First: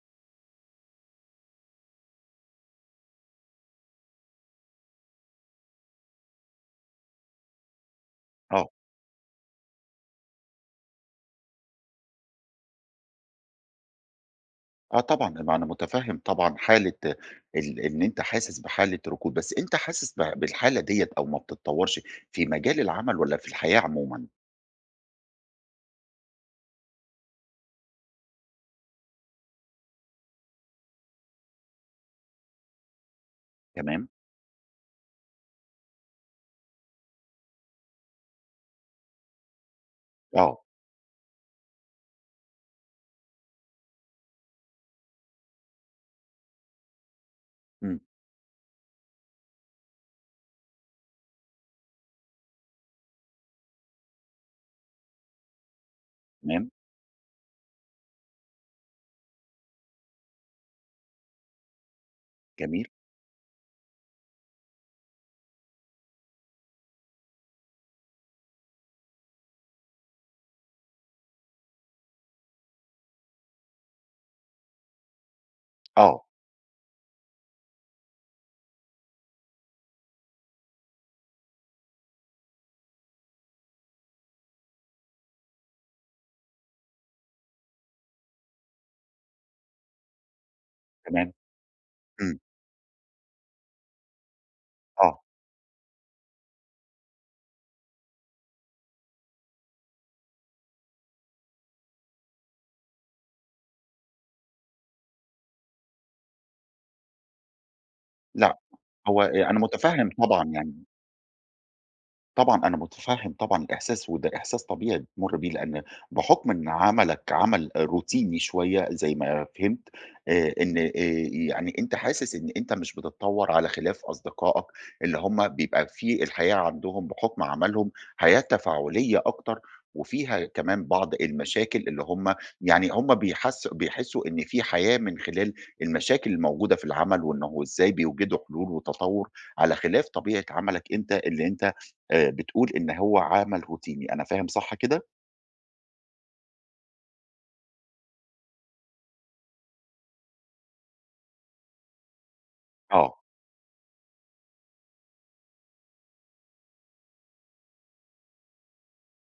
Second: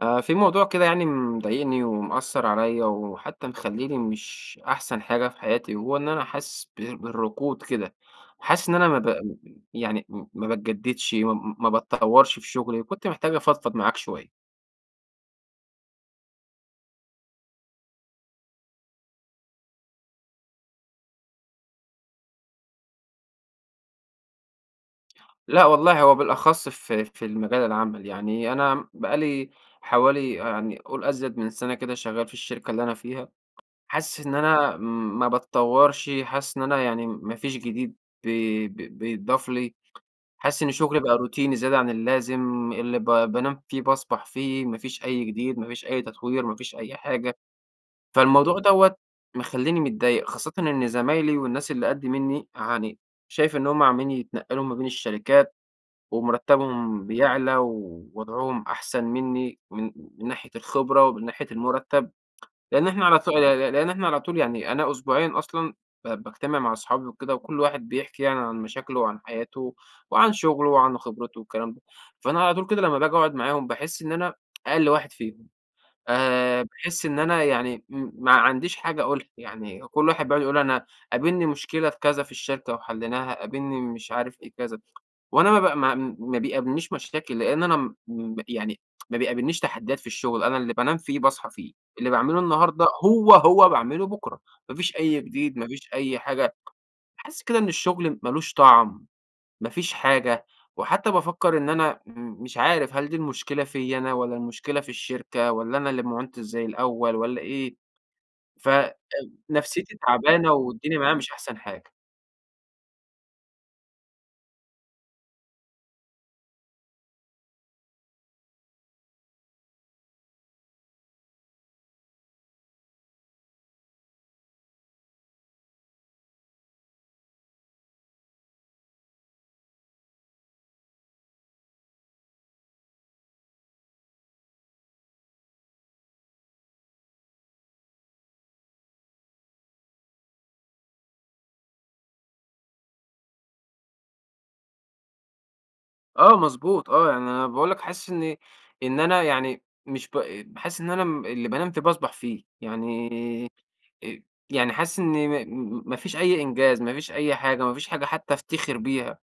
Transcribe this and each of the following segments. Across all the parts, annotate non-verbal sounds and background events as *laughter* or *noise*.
آه، في موضوع كده يعني مضايقني ومأثر عليا، وحتى مخليني مش أحسن حاجة في حياتي، وهو إن أنا حاسس بالركود كده. آه، حاسس إن أنا ما ب... يعني ما بتجددش، ما بتطورش في شغلي. كنت محتاج أفضفض معاك شوية. آه طبعًا، ما أنا متفهم طبعًا حالة إن أنت حاسس بحالة ركود، بس أنت حاسس بالحالة ديّة أو ما بتتطورش في مجال العمل والّا في الحياة عمومًا؟ لا والله، هو بالأخص في المجال العمل. يعني أنا بقالي حوالي، يعني قول، أزيد من سنة كده شغال في الشركة اللي أنا فيها. تمام، حاسس إن أنا ما بتطورش، حاسس إن أنا يعني ما فيش جديد بيضاف لي. آه، حاسس إن شغلي بقى روتيني زيادة عن اللازم، اللي بانام فيه باصبح فيه، ما فيش أي جديد، ما فيش أي تطوير، ما فيش أي حاجة. إمم، فالموضوع دوّة مخلّيني متضايق، خاصةً إن زمايلي والناس اللي قد منّي يعني شايف إن هم عمّالين يتنقّلوا ما بين الشركات، تمام، ومرتّبهم بيعلى ووضعهم أحسن منّي، من ناحية الخبرة ومن ناحية المرتّب. جميل، لإن إحنا على ط ل لإن إحنا على طول، يعني أنا أسبوعيًا أصلًا باجتمع مع أصحابي وكده، وكل واحد بيحكي يعني عن مشاكله وعن حياته وعن شغله وعن خبرته والكلام ده. فأنا على طول كده لمّا باجي أقعد معاهم، باحس إن أنا أقل واحد فيهم. آه، باحس إن أنا يعني ما عنديش حاجة أقولها. يعني كل واحد بيقعد يقول: أنا قابلني مشكلة في كذا في الشركة وحليناها، قابلني مش عارف إيه كذا. وأنا ما ب ما ما بيقابلنيش مشاكل، لإن أنا م م يعني ما بيقابلنيش تحديات في الشغل. أنا اللي بانام فيه تمام، باصحى فيه، اللي باعمله إمم، النهارده هو باعمله بُكرة. ما فيش أي آه، جديد، ما فيش أي حاجة. باحس كده إن الشغل ما لوش طعم. ما فيش حاجة. وحتى بافكّر إن أنا مش عارف، هل دي المشكلة فيّا أنا، والّا المشكلة في الشركة، والّا أنا اللي ما عُنتش زي الأول، والّا إيه. لأ، هو أنا فنفسيتي متفهم طبعًا تعبانة يعني والدنيا معايا مش أحسن حاجة. طبعًا أنا مُتفهِّم طبعًا الإحساس، وده إحساس طبيعي بتمُر بيه، لإن بحُكم إن عملك عمل روتيني شوية زي ما فهمت، إن يعني أنت حاسس إن أنت مش بتتطوّر على خلاف أصدقائك اللي هم بيبقى في الحياة عندهم بحُكم عملهم حياة تفاعلية أكتر وفيها كمان بعض المشاكل اللي هم يعني هم بيحسّوا إن في حياة من خلال المشاكل الموجودة في العمل وإنه إزاي بيوجدوا حلول وتطوُّر على خلاف طبيعة عملك أنت اللي أنت بتقول إن هو عمل روتيني، أنا فاهم صح كده؟ آه، مضبوط، آه. يعني أنا باقول لك، حاسس إن أنا يعني مش باحس إن أنا اللي بانام فيه باصبح فيه، آه. يعني. آه، آآ يعني حاسس إن ما فيش أي إنجاز، ما فيش أي حاجة، ما فيش حاجة حتى أفتخر بيها.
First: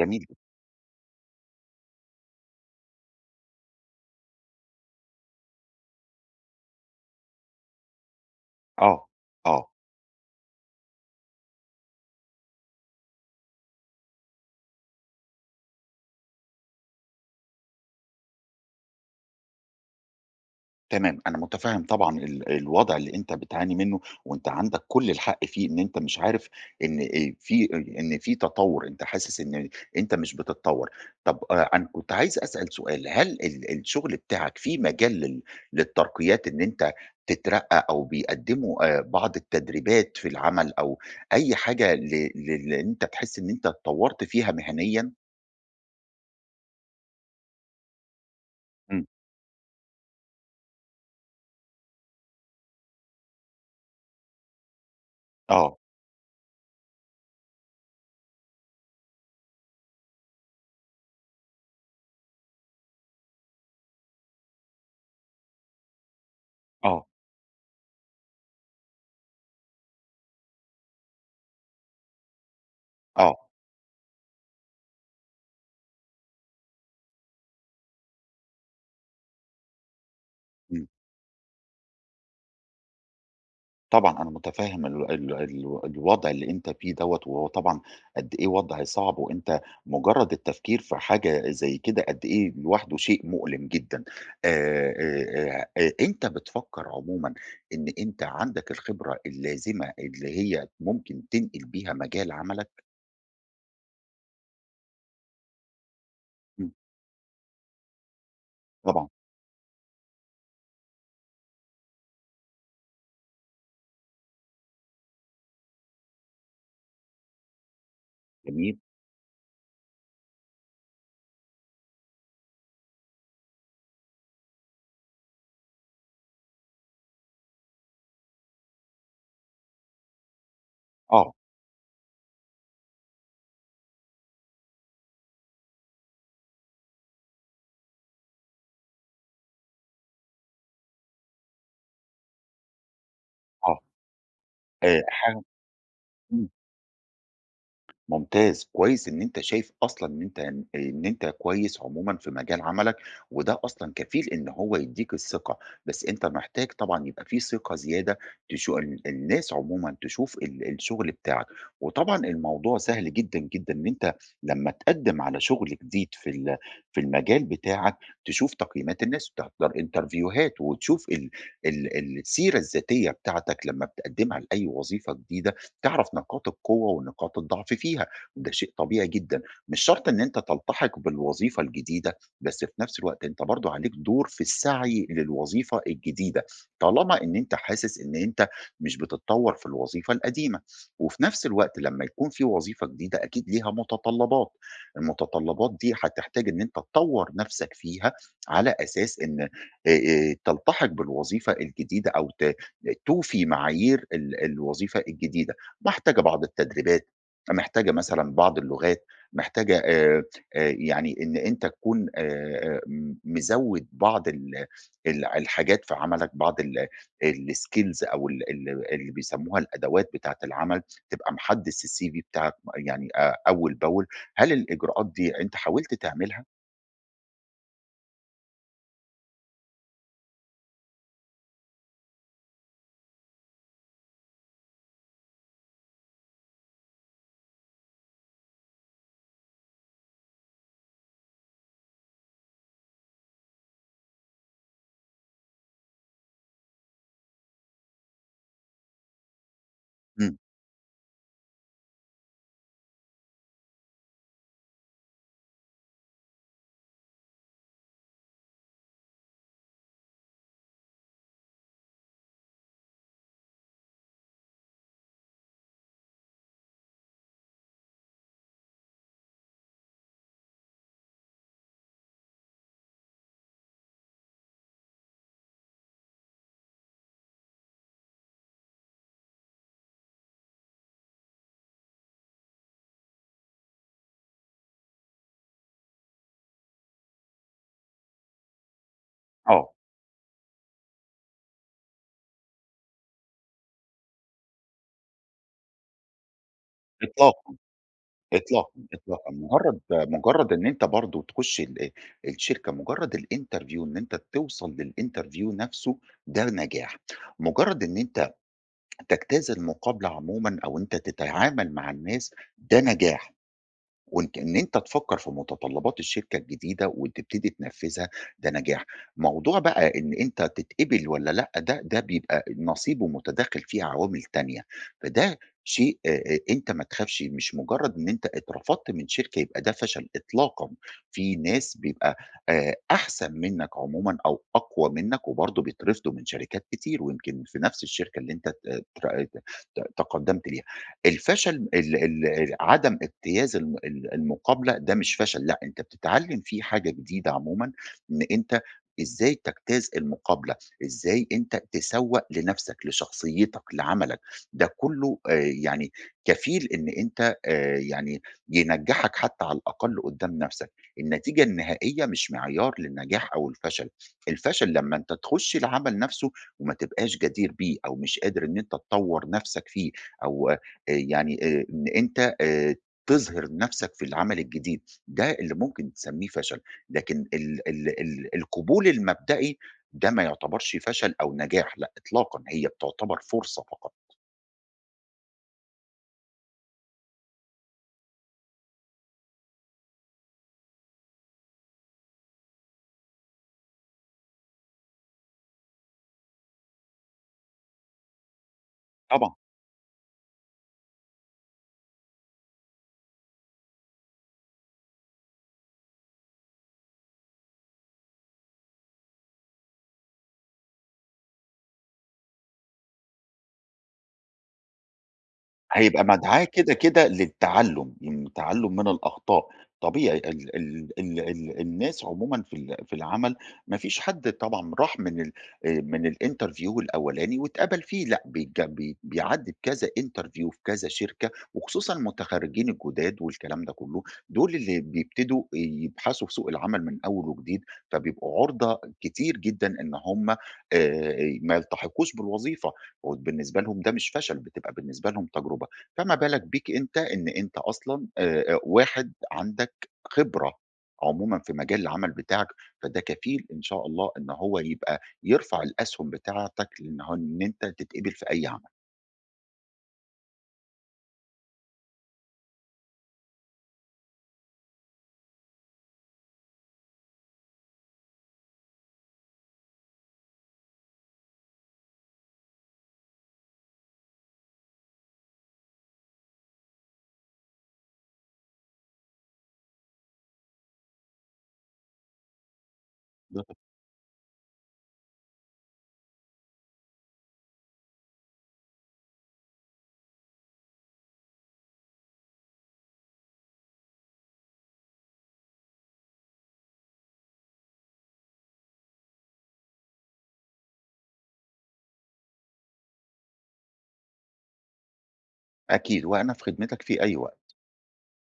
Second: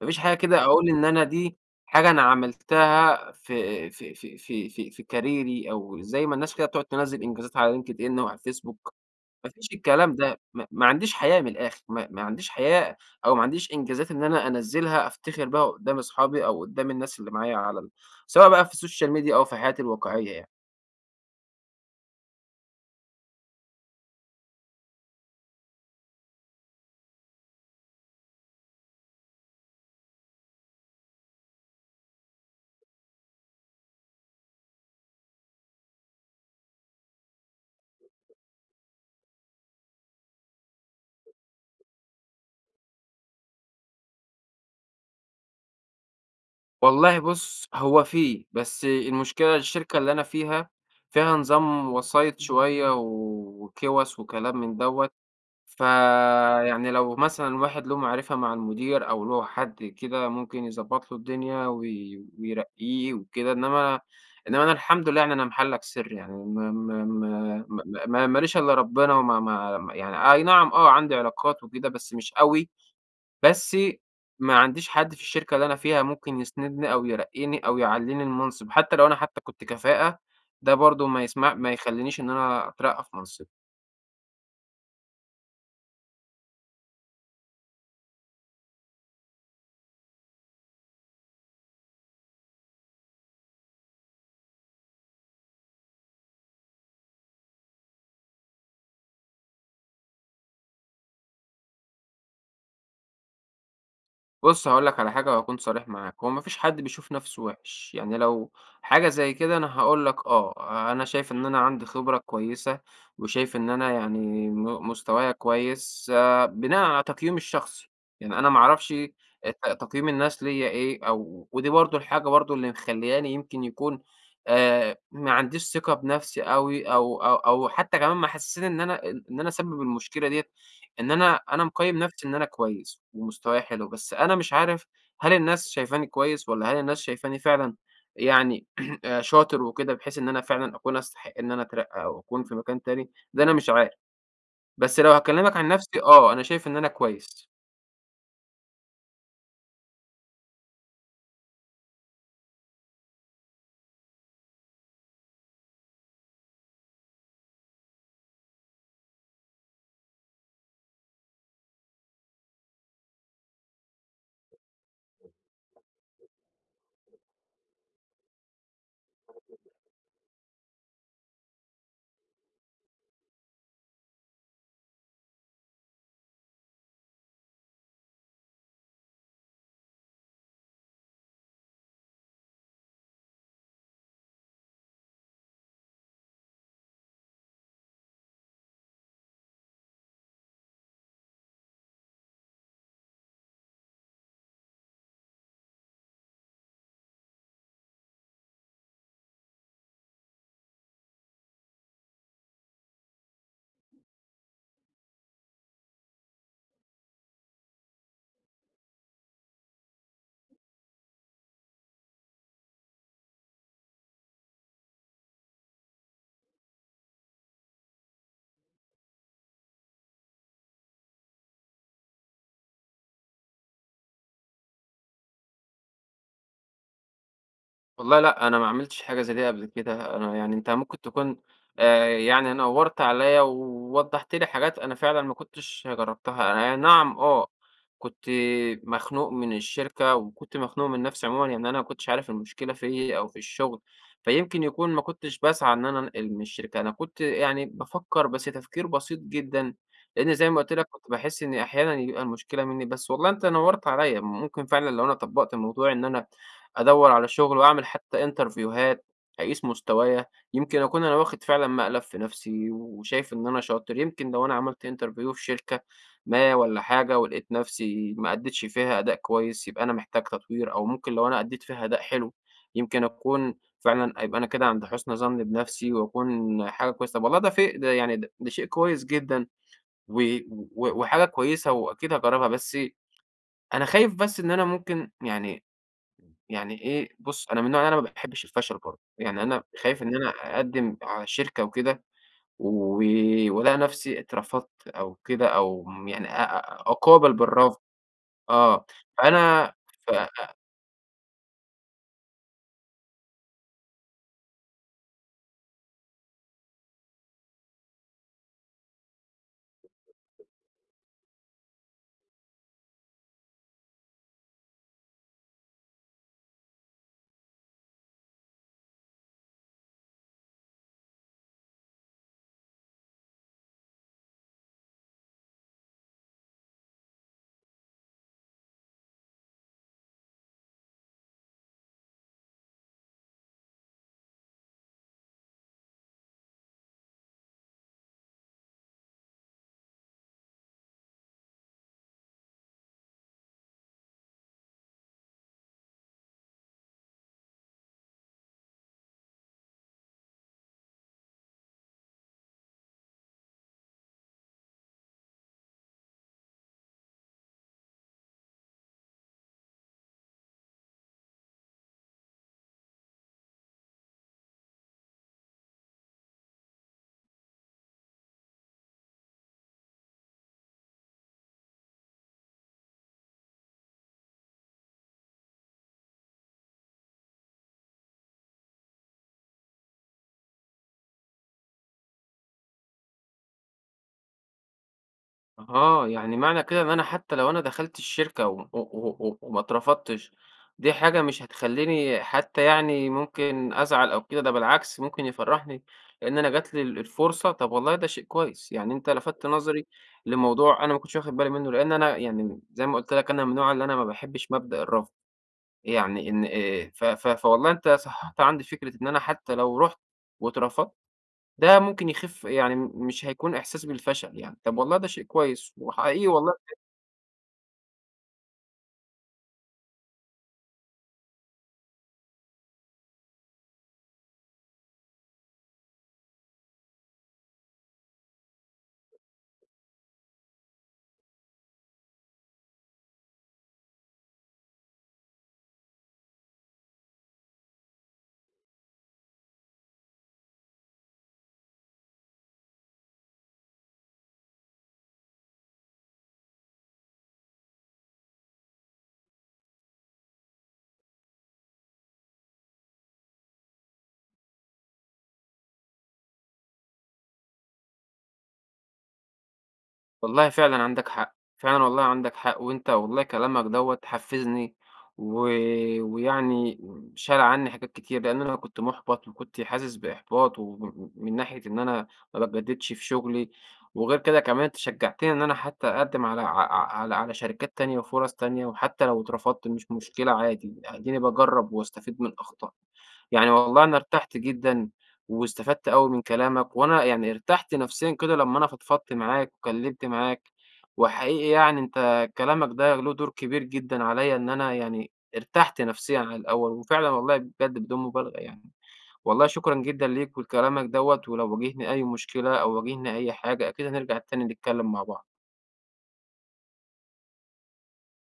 ما فيش حاجة جدًا، كده أقول إن أنا دي حاجة أنا عملتها في كاريري، أو زي ما الناس كده بتقعد تنزّل إنجازاتها على LinkedIn وعلى الفيسبوك. آه، ما فيش آه، الكلام ده. ما عنديش حياة من الآخر، ما عنديش حياة، أو ما عنديش إنجازات إن أنا أنزّلها أفتخر بها قدّام أصحابي أو قدّام الناس اللي معايا، على ال سواء بقى في السوشيال ميديا أو في حياتي الواقعية يعني. تمام، أنا متفهم طبعًا الوضع اللي أنت بتعاني منه، وأنت عندك كل الحق فيه إن أنت مش عارف إن آآ في إن في تطور، أنت حاسس إن أنت مش بتتطور. طب أنا كنت عايز أسأل سؤال، هل الشغل بتاعك في مجال للترقيات إن أنت تترقى أو بيقدموا بعض التدريبات في العمل أو أي حاجة ل لل أنت تحس إن أنت اتطورت فيها مهنيًا؟ والله، بُص، هو في. بس إمم. المشكلة الشركة اللي أنا فيها، فيها نظام وسايط شوية وكِوَس وكلام من دوّة. آه، فيعني لو مثلًا واحد له معرفة مع المدير أو له حد كده، ممكن يضبّط له الدنيا ويرقّيه وكده. إنّما أنا الحمد لله، يعني أنا محلّك سر يعني، م م آه، م م ما ليش إلّا ربنا، وما ما ما- يعني، أي نعم، آه، عندي علاقات وكده بس مش أوي. آه، بس ما عنديش حد في الشركة اللي أنا فيها ممكن يسندني أو يرقّيني أو يعلّيني المنصب. حتّى لو أنا، حتّى كنت كفاءة، ده إمم. برضه ما يسمع، ما يخلّينيش إن أنا أترقّى في منصب. طبعًا أنا متفهّم ال ال ال الوضع اللي أنت فيه دوّة، وهو طبعًا قد إيه وضع صعب، وأنت مجرّد التفكير في حاجة زي كده قد إيه لوحده شيء مؤلم جدًا. أنت بتفكّر عمومًا إن أنت عندك الخبرة اللازمة اللي هي ممكن تنقل بيها مجال عملك؟ بُص، هاقول لك على حاجة وهاكون صريح معاك. هو ما فيش إمم، حد بيشوف نَفْسه وِحِش، يعني لو طبعًا، حاجة زي كده. أنا هاقول لك: آه، آه، أنا شايف إن أنا عندي خبرة كويسة، وشايف إن أنا يعني مستوايا كويس، بناءً على تقييمي الشخصي. يعني أنا ما جميل. أعرفش، تقييم الناس ليّا إيه، أو ودي برضه الحاجة برضه اللي مخلّياني يمكن يكون، ما عنديش ثقة بنَفْسي أوي، أو حتّى كمان محسّساني إن أنا إن أنا سبب المشكلة ديّة. إن آه، أنا مقيّم نفسي إن أنا كويس ومستواي حلو، بس أنا مش عارف، هل الناس شايفاني كويس، والّا هل الناس شايفاني فعلًا يعني *clears throat* شاطر وكده، بحيث إن أنا فعلًا أكون أستحق إن أنا أترقى أو أكون في مكان تاني. ده أنا مش آه. عارف. بس لو حاجة هاكلمك عن نفسي، آه، أنا إمم. شايف إن أنا كويس. ممتاز، كويس إن أنت شايف أصلًا إن أنت إن أنت كويس عمومًا في مجال عملك، وده أصلًا كفيل إن هو يدّيك الثقة، بس أنت محتاج طبعًا يبقى في ثقة زيادة تشو ال الناس عمومًا تشوف الشغل بتاعك، وطبعًا الموضوع سهل جدًا، جدًا إن أنت لمّا تقدّم على شغل جديد في المجال بتاعك، تشوف تقييمات الناس وتحضر انترفيوهات وتشوف ال ال السيرة الذاتية بتاعتك لمّا بتقدّمها لأي وظيفة جديدة، تعرف نقاط القوة ونقاط الضعف فيها، وده شيء طبيعي جدًا، مش شرط إن أنت تلتحق بالوظيفة الجديدة، بس في نفس الوقت أنت برضه عليك دور في السعي للوظيفة الجديدة، طالما إن أنت حاسس إن أنت مش بتتطور في الوظيفة القديمة، وفي نفس الوقت لمّا يكون في وظيفة جديدة أكيد ليها متطلبات، المتطلبات دي هتحتاج إن أنت تطور نفسك فيها على أساس إن تلتحق بالوظيفة الجديدة أو توفي معايير الوظيفة الجديدة. محتاجة بعض التدريبات، محتاجة مثلًا بعض اللغات، محتاجة يعني إن أنت تكون م مزوّد بعض ال ال الحاجات في عملك، بعض الskills أو ال ال اللي بيسموها الأدوات بتاعة العمل، تبقى محدّث الCV بتاعك يعني أول بأول، هل الإجراءات دي أنت حاولت تعملها؟ والله، لأ. أنا ما عملتش حاجة زي دي قبل كده. أنا يعني، أنت ممكن تكون، يعني، نوّرت عليَّ ووضّحت لي حاجات أنا فعلًا ما كنتش جرّبتها. أنا، أي نعم، آه، كنت مخنوق من الشركة وكنت مخنوق من نَفْسي عمومًا. يعني أنا ما كنتش عارف المشكلة فيّا أو في الشغل، فيمكن يكون ما كنتش باسعى إن أنا أنقل من الشركة. أنا كنت يعني بافكّر بس تفكير بسيط جدًا، لإن إمم، زي ما قُلت لك كنت باحس إن أحيانًا يبقى المشكلة منّي بس. والله أنت نوّرت عليَّ، ممكن فعلًا لو أنا طبّقت الموضوع إن أنا أدوّر على شغل وأعمل حتى إنترفيوهات، أقيس مستوايا. يمكن أكون أنا واخد فعلًا مقلب في نفسي وشايف إن أنا شاطر. يمكن لو أنا عملت interview في شركة ما والّا حاجة، ولقيت نفسي ما أدّيتش فيها أداء كويس، يبقى أنا محتاج تطوير. أو ممكن لو أنا أدّيت فيها أداء حلو، يمكن أكون فعلًا، أبقى أنا كده عند حُسن ظن بنفسي وأكون حاجة كويسة. طب والله، ده في ده يعني، ده شيء كويس جدًا و و وحاجة كويسة، وأكيد هاجرّبها. بس أنا خايف، بس إن أنا ممكن يعني، إيه، بُص، أنا من النوع اللي أنا ما باحبّش الفشل برضه. يعني أنا آه، خايف إن أنا أقدّم على شركة وكده، و وألاقي نَفْسي اترفضت أو كده، أو يعني أ أ أقابل إطلاقًا. بالرفض. إطلاقًا، آه، إطلاقًا، فأنا مجرّد ف مجرّد إن أنت برضه تخش الشركة، مجرّد الinterview إن أنت توصل للinterview نفسه ده نجاح، مجرّد إن أنت تجتاز المقابلة عمومًا أو أنت تتعامل مع الناس ده نجاح. وإنت إن أنت تفكّر في متطلبات الشركة الجديدة وتبتدي تنفّذها، ده نجاح. موضوع بقى إن أنت تتقبل والّا لأ، ده بيبقى نصيب ومتداخل فيه عوامل تانية، فده شيء أنت ما تخافش، مش مجرّد إن أنت اترفضت من شركة يبقى ده فشل إطلاقًا، في ناس بيبقى أحسن منّك عمومًا أو أقوى منّك وبرضه بيترفضوا من شركات كتير ويمكن في نفس الشركة اللي أنت ت تر ت ت تقدّمت ليها. الفشل ال ال عدم اجتياز المقابلة ده مش فشل، لأ، أنت بتتعلم فيه حاجة جديدة عمومًا، إن أنت إزاي تجتاز المقابلة، إزاي أنت تسوّق لنفسك، لشخصيتك، لعملك، ده كله يعني كفيل إن أنت يعني ينجّحك حتى على الأقل قدّام نفسك، النتيجة النهائية مش معيار للنجاح أو الفشل، الفشل لمّا أنت تخش العمل نفسه وما تبقاش جدير بيه أو مش قادر إن أنت تطوّر نفسك فيه أو إن أنت تظهر نَفْسك في العمل الجديد، ده اللي ممكن تسمّيه فشل، لكن ال ال ال القبول المبدئي ده ما يُعتبرش فشل أو نجاح لأ إطلاقًا، هي بتُعتبر فرصة فقط. آه، يعني معنى كده إن أنا حتى لو أنا دخلت الشركة و وما اترفضتش، دي حاجة مش هتخلّيني، حتى يعني ممكن أزعل أو كده، ده بالعكس ممكن يفرّحني، لإن أنا جات لي الفرصة. طب والله ده شيء كويس. يعني أنت طبعًا. لفتت نظري لموضوع أنا ما كنتش واخد بالي منه، لإن أنا يعني زي ما قُلت لك أنا من النوع اللي أنا ما باحبش مبدأ الرفض. يعني إن، ف ف فوالله، أنت صحّحت عندي فكرة إن أنا حتى لو رُحت واترفضت، ده ممكن يخف، يعني مش هيكون إحساس بالفشل يعني. طب والله ده شيء كويس، هيبقى وحقيقي مدعاة والله كده، كده للتعلُّم، من تعلُّم من الأخطاء، طبيعي ال ال ال ال الناس عمومًا في العمل ما فيش حد طبعًا راح من ال من الinterview الأولاني واتقبل فيه، لأ بيج بي بيعدّي بكذا interview في كذا شركة، وخصوصًا المتخرّجين الجُداد والكلام ده كلّه، دول اللي بيبتدوا يبحثوا في سوق العمل من أول وجديد، فبيبقوا عُرضة كتير جدًا إن هم ما يلتحقوش بالوظيفة. وبالنسبة لهم ده مش فشل، بتبقى بالنسبة لهم تجربة، فما بالك بيك أنت إن أنت أصلًا واحد عندك خبرة عمومًا في مجال العمل بتاعك، فده كفيل إن شاء الله إن هو يبقى يرفع الأسهم بتاعتك لإن هو إن أنت تتقبل في أي عمل. والله فعلًا عندك حق، فعلًا والله عندك حق. وأنت والله كلامك دوّة حفّزني و ويعني شال عني حاجات كتير، لإن أنا كنت محبط وكنت حاسس بإحباط من ناحية إن أنا ما باتجددش في شغلي. وغير كده كمان، أنت شجّعتني إن أنا حتى أقدّم على ع ع على على شركات تانية وفُرَص تانية، وحتى لو اترفضت مش مشكلة، عادي. يعني أديني باجرّب واستفيد من أخطائي. يعني بالضبط. والله أنا ارتحت جدًا، واستفدت أوي من كلامك. وأنا يعني ارتحت نفسيًا كده لمّا أنا فضفضت معاك واتكلمت معاك. وحقيقي يعني أنت كلامك ده له دور كبير جدًا عليّا، إن أنا يعني ارتحت نفسيًا عن الأول. وفعلًا والله بجد بدون مبالغة يعني. والله شكرًا جدًا ليك ولكلامك دوّة. ولو واجهني أي مشكلة أو واجهني أي حاجة، أكيد هنرجع تاني نتكلم مع بعض. أكيد، وأنا في خدمتك في أي وقت.